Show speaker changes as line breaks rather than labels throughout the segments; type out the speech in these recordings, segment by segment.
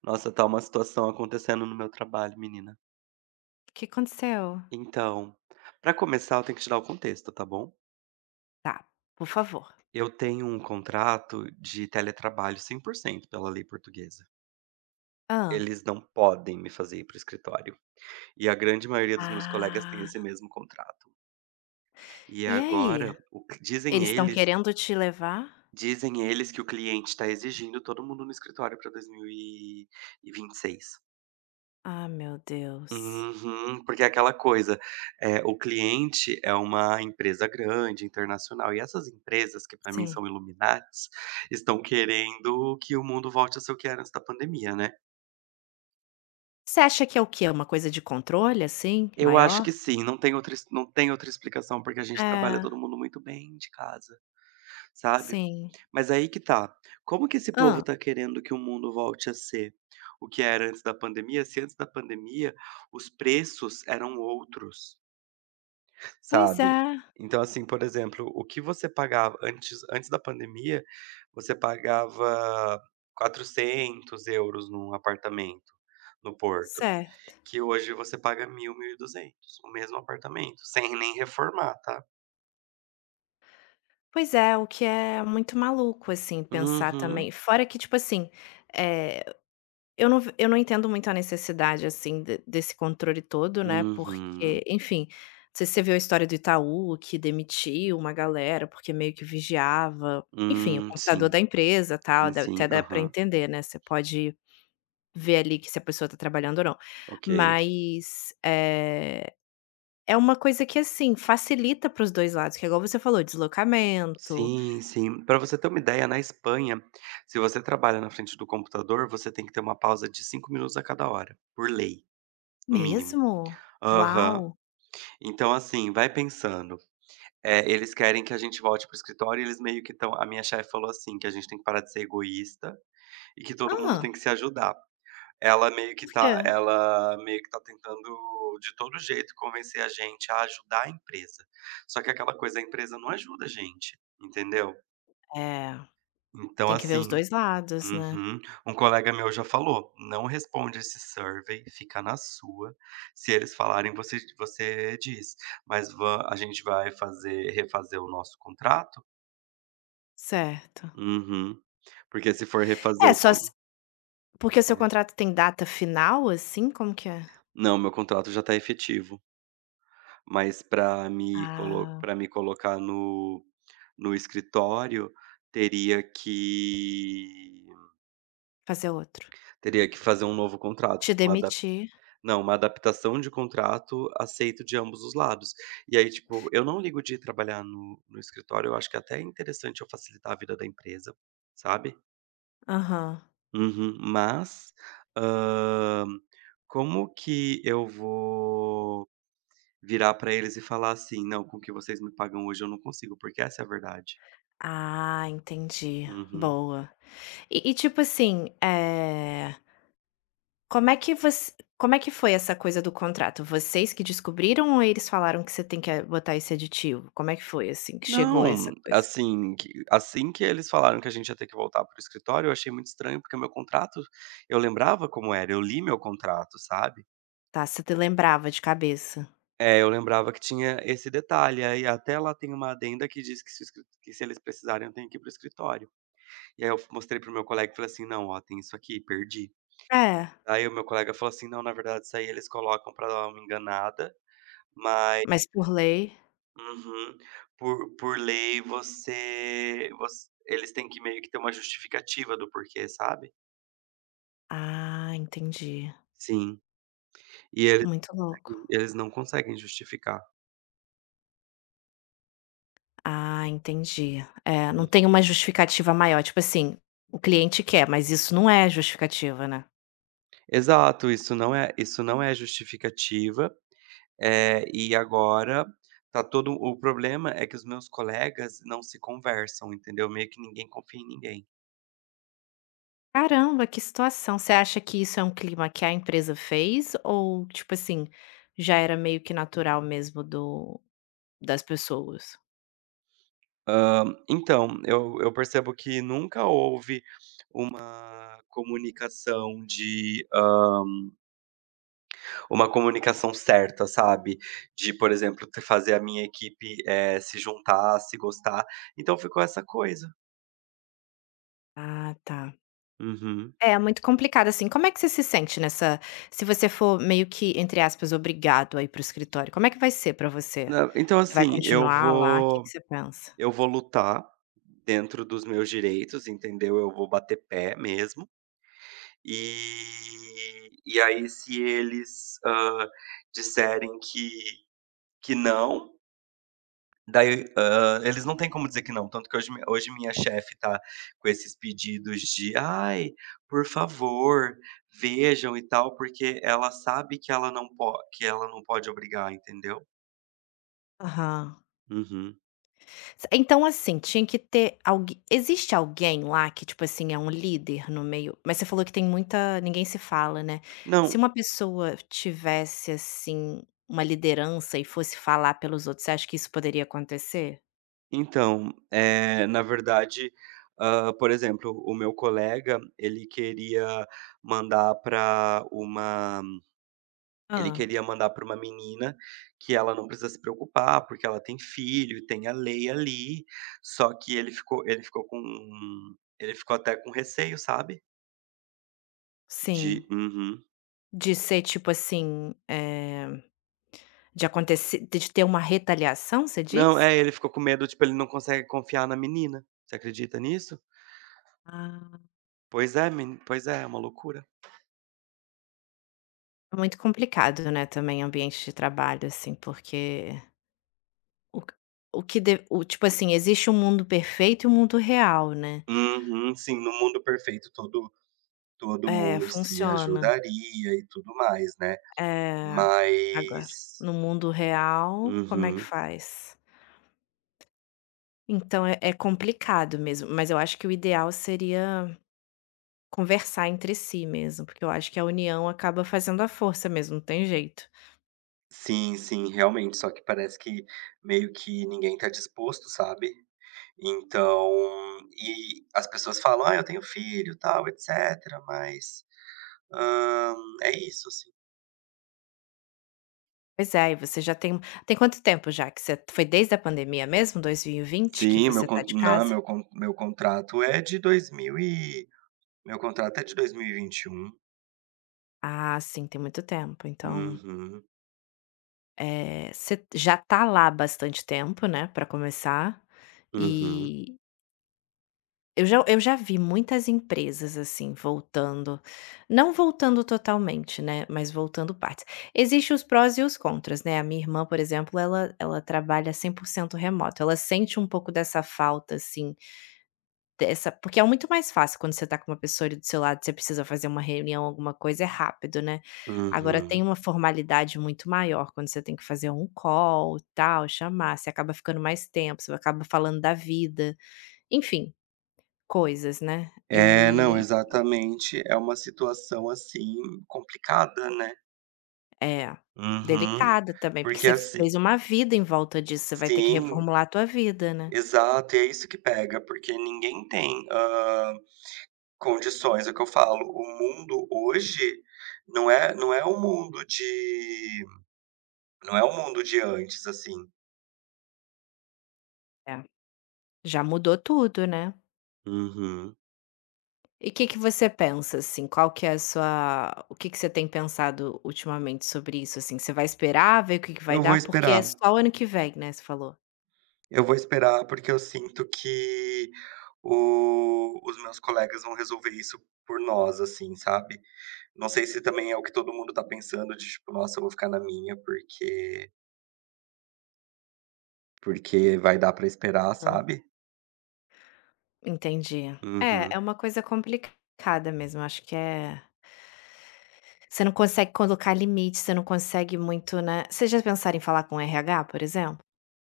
Nossa, tá uma situação acontecendo no meu trabalho, menina.
O que aconteceu?
Então, pra começar, eu tenho que te dar o contexto, tá bom?
Tá, por favor.
Eu tenho um contrato de teletrabalho 100% pela lei portuguesa.
Ah.
Eles não podem me fazer ir para o escritório. E a grande maioria dos meus colegas tem
Ah.
esse mesmo contrato. E
E aí?
agora,
Eles estão querendo te levar?
dizem eles que o cliente está exigindo todo mundo no escritório para dois mil e vinte e seis.
Ah, meu Deus.
Uhum, porque é aquela coisa, o cliente é uma empresa grande, internacional, e essas empresas que para mim
Sim.
são iluminatis, estão querendo que o mundo volte a ser o que era antes da pandemia, né.
Você acha que é o quê? Uma coisa de controle, assim,
Eu acho
maior?
que sim, não tem outra explicação, porque a gente trabalha
É,
todo mundo muito bem de casa, sabe.
sim.
Mas aí que tá, como que esse povo
Ah.
tá querendo que o mundo volte a ser o que era antes da pandemia, se antes da pandemia os preços eram outros?
Pois
Sabe.
é,
Então, assim, por exemplo, o que você pagava antes da pandemia, você pagava €400 num apartamento no Porto,
certo.
que hoje você paga mil e duzentos o mesmo apartamento, sem nem reformar, tá.
Pois é, o que é muito maluco, assim, pensar também.
Uhum,
Fora que, tipo assim, é. Eu não entendo muito a necessidade, assim, de desse controle todo, né,
uhum.
porque, enfim, não sei se você viu a história do Itaú, que demitiu uma galera, porque meio que vigiava, enfim, o
Sim,
computador da empresa, tal,
sim, sim.
dá pra
Aham,
entender, né, você pode ver ali que se a pessoa tá trabalhando ou não.
ok.
Mas, é uma coisa que, assim, facilita para os 2 lados, que é igual você falou, deslocamento.
Sim, sim. Para você ter uma ideia, na Espanha, se você trabalha na frente do computador, você tem que ter uma pausa de 5 minutos a cada hora, por lei, no mínimo.
Mesmo?
Aham.
Uau!
Então, assim, vai pensando. Eles querem que a gente volte para o escritório e eles meio que estão a minha chefe falou assim, que a gente tem que parar de ser egoísta e que todo mundo tem
Ah?
que se ajudar.
Por quê?
Ela meio que tá tentando de todo jeito convencer a gente a ajudar a empresa. Só que aquela coisa, a empresa não ajuda a gente, entendeu?
É,
Então
tem que ver os
assim.
2 lados, né.
Uhum. Um colega meu já falou: "Não responde esse survey, fica na sua. Se eles falarem, você diz, mas va a gente vai fazer refazer o nosso contrato?"
Certo.
Uhum. Porque se for refazer
É,
o
só
con
se porque seu
é.
contrato tem data final, assim, como que é?
Não, meu contrato já está efetivo, mas para me colo
Ah,
pra me colocar no escritório, teria que
fazer outro.
teria que fazer um novo contrato,
Te
tipo uma.
demitir.
Não, uma adaptação de contrato aceito de ambos os lados. E aí, tipo, eu não ligo de ir trabalhar no escritório, eu acho que até é interessante eu facilitar a vida da empresa, sabe.
Aham.
Uhum. Mas, hã, como que eu vou virar pra eles e falar assim: "Não, com o que vocês me pagam hoje eu não consigo", porque essa é a verdade.
Ah, entendi.
Uhum.
Boa. E tipo assim, é como é que você como é que foi essa coisa do contrato? Vocês que descobriram ou eles falaram que você tem que, botar esse aditivo? Como é que foi, assim, que chegou essa
Não,
coisa?
assim que eles falaram que a gente ia ter que voltar pro escritório, eu achei muito estranho, porque o meu contrato eu lembrava como era, eu li meu contrato, sabe.
Tá, você te lembrava de cabeça.
É, eu lembrava que tinha esse detalhe, aí até lá tem uma adenda que diz que se o escri que se eles precisarem eu tenho que ir para escritório. E aí eu mostrei pro meu colega e falei assim: "Não, ó, tem isso aqui, perdi".
É,
Aí o meu colega falou assim: "Não, na verdade isso aí eles colocam para dar uma enganada, mas".
mas por lei.
Uhum. Por lei você voc eles têm que meio que ter uma justificativa do porquê, sabe?
Ah, entendi.
Sim. E eles
Muito louco.
eles não conseguem justificar.
Ah, entendi. É, não tem uma
Uhum.
justificativa maior, tipo assim, o cliente quer, mas isso não é justificativa, né.
Exato, isso não é justificativa, e agora tá todo o problema é que os meus colegas não se conversam, entendeu? Meio que ninguém confia em ninguém.
Caramba, que situação. Você acha que isso é um clima que a empresa fez ou, tipo assim, já era meio que natural mesmo do das pessoas?
Hã, então, eu percebo que nunca houve uma comunicação de, uma comunicação certa, sabe. De, por exemplo, te fazer a minha equipe, se juntar, se gostar, então ficou essa coisa.
Ah, tá.
Uhum.
É, muito complicado, assim. Como é que você se sente nessa se você for meio que, entre aspas, "obrigado" a ir para o escritório, como é que vai ser pra você?
Não, então
Você vai
assim,
continuar lá? O que que você pensa?
eu vou lutar dentro dos meus direitos, entendeu, eu vou bater pé mesmo, e aí se eles, disserem que não. Daí, eles não têm como dizer que não, tanto que hoje minha chefe tá com esses pedidos de: "Ai, por favor, vejam e tal", porque ela sabe que ela não po que ela não pode obrigar, entendeu.
Aham.
Uhum.
Então, assim, tinha que ter alguém. Existe alguém lá que, tipo assim, é um líder no meio? Mas você falou que tem muita. Ninguém se fala, né? Se
Não,
uma pessoa tivesse, assim, uma liderança e fosse falar pelos outros, você acha que isso poderia acontecer?
então, na verdade, por exemplo, o meu colega, mandar para uma ele
Ah,
queria mandar para uma menina que ela não precisa se preocupar, porque ela tem filho, tem a lei ali, só que ele ficou até com receio, sabe,
sim.
de uhum.
De ser, tipo assim. É, de acontecer. De ter uma retaliação, você
Não,
diz?
é, ele ficou com medo, tipo, ele não consegue confiar na menina. Você acredita nisso?
Ah,
Pois é, meni pois é, é uma loucura.
é muito complicado, né? Também ambiente de trabalho, assim, porque. O q o que de o tipo assim, existe um mundo perfeito e um mundo real, né.
Uhum, sim, no mundo perfeito todo
É,
mundo se
funciona.
ajudaria e tudo mais, né,
É. Agora,
mas.
no mundo real, como é que
Uhum.
faz? Então é complicado mesmo, mas eu acho que o ideal seria conversar entre si mesmo, porque eu acho que a união acaba fazendo a força mesmo, não tem jeito.
Sim, sim, realmente, só que parece que meio que ninguém tá disposto, sabe. Então e as pessoas falam: "Ah, eu tenho filho, tal, etcétera, mas, hã, é isso, assim".
Pois é, e você já tem tem quanto tempo já que você foi desde a pandemia mesmo, 2020 que
Sim, meu
você
con
tá de
não,
casa?
meu contrato é de 2000 e meu contrato é de 2021.
Ah, sim, tem muito tempo, então
Uhum,
eh, você já tá lá há bastante tempo, né, pra começar,
uhum,
e eu já vi muitas empresas, assim, voltando não voltando totalmente, né, mas voltando partes. Existem os prós e os contras, né, a minha irmã, por exemplo, ela trabalha 100% remoto, ela sente um pouco dessa falta, assim. Dessa porque é muito mais fácil quando você tá com uma pessoa ali do seu lado, você precisa fazer uma reunião, alguma coisa, é rápido, né. Agora tem
uhum.
uma formalidade muito maior quando você tem que fazer um call, tal, chamar, você acaba ficando mais tempo, você acaba falando da vida, enfim, coisas, né.
É, não,
E
exatamente, é uma situação, assim, complicada, né.
é,
Uhum.
delicada também, porque
Porque
você
assim
fez uma vida em volta disso, você vai ter que
sim.
reformular a tua vida, né.
Exato, e é isso que pega, porque ninguém tem, condições. É o que eu falo, o mundo hoje não é o mundo de não é o mundo de antes, assim.
É, já mudou tudo, né.
Uhum.
E o que que você pensa, assim, qual que é a sua o que que você tem pensado ultimamente sobre isso, assim? Você vai esperar ver o que que vai
Eu vou
dar? Porque é
esperar,
só o ano que vem, né, você falou.
eu vou esperar, porque eu sinto que o os meus colegas vão resolver isso por nós, assim, sabe. Não sei se também é o que todo mundo tá pensando de tipo: "Nossa, eu vou ficar na minha, porque vai dar pra esperar", sabe.
Entendi. É, é
Uhum.
uma coisa complicada mesmo, acho que é você não consegue colocar limite, você não consegue muito, né vocês já pensaram em falar com o RH, por exemplo?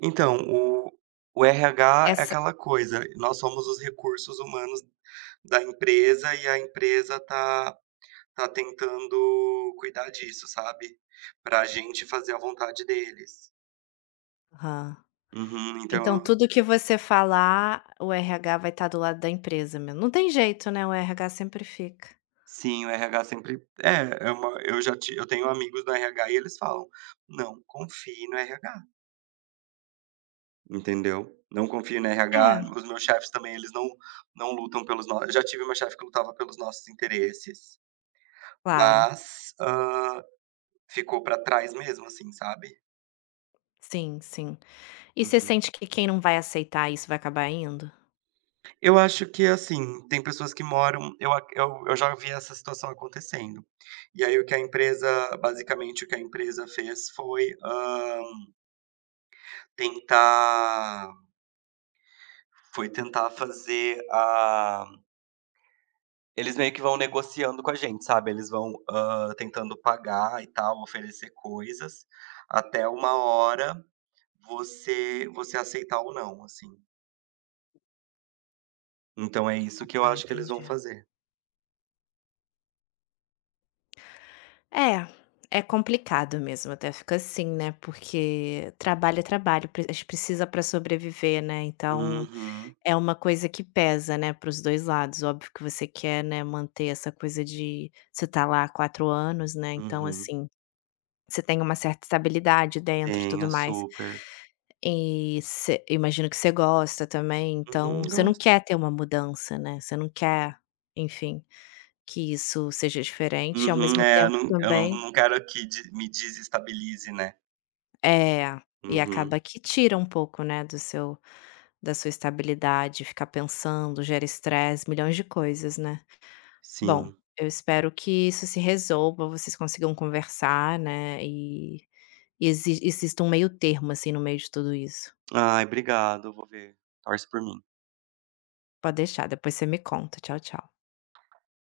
Então, o RH é
Essa
aquela coisa, nós somos os recursos humanos da empresa e a empresa tá tá tentando cuidar disso, sabe, pra gente fazer a vontade deles.
aham.
Uhum,
Então
então
tudo que você falar, o RH vai estar do lado da empresa mesmo. Não tem jeito, né, o RH sempre fica.
sim, o RH sempre é uma eu já ti eu tenho amigos do RH e eles falam: "Não confie no RH", entendeu. "Não confie no
É,
RH", os meus chefes também, eles não não lutam pelos no eu já tive uma chefe que lutava pelos nossos interesses.
claro.
Mas, ficou pra trás mesmo, assim, sabe.
Sim, sim. E você
Uhum.
sente que quem não vai aceitar isso vai acabar indo?
Eu acho que, assim, tem pessoas que moram eu já vi essa situação acontecendo. E aí o que a empresa fez foi, tentar foi tentar fazer a eles meio que vão negociando com a gente, sabe, eles vão, tentando pagar e tal, oferecer coisas, até uma hora você aceitar ou não, assim. Então é isso que eu
Ah,
acho que eles vão
entendi.
fazer.
É, é complicado mesmo, até fica assim, né, porque trabalho é trabalho, pre a gente precisa para sobreviver, né, então
Uhum,
é uma coisa que pesa, né, para os 2 lados. Óbvio que você quer, né, manter essa coisa de você tá lá há 4 anos, né, então
uhum.
assim, você tem uma certa estabilidade dentro e tudo
Tenho,
mais.
super.
E você imagino que você gosta também,
Uhum,
então você não
gosto.
quer ter uma mudança, né, você não quer, enfim, que isso seja diferente, e ao
Uhum,
mesmo
é,
tempo
eu não
também
não quero que de me desestabilize, né.
é, e
Uhum,
acaba que tira um pouco, né, do seu da sua estabilidade, ficar pensando, gera estresse, milhões de coisas, né. Bom,
sim.
eu espero que isso se resolva, vocês consigam conversar, né, e exista um meio termo, assim, no meio de tudo isso.
Ai, obrigado, eu vou ver. Torce por mim.
Pode deixar, depois você me conta. Tchau, tchau.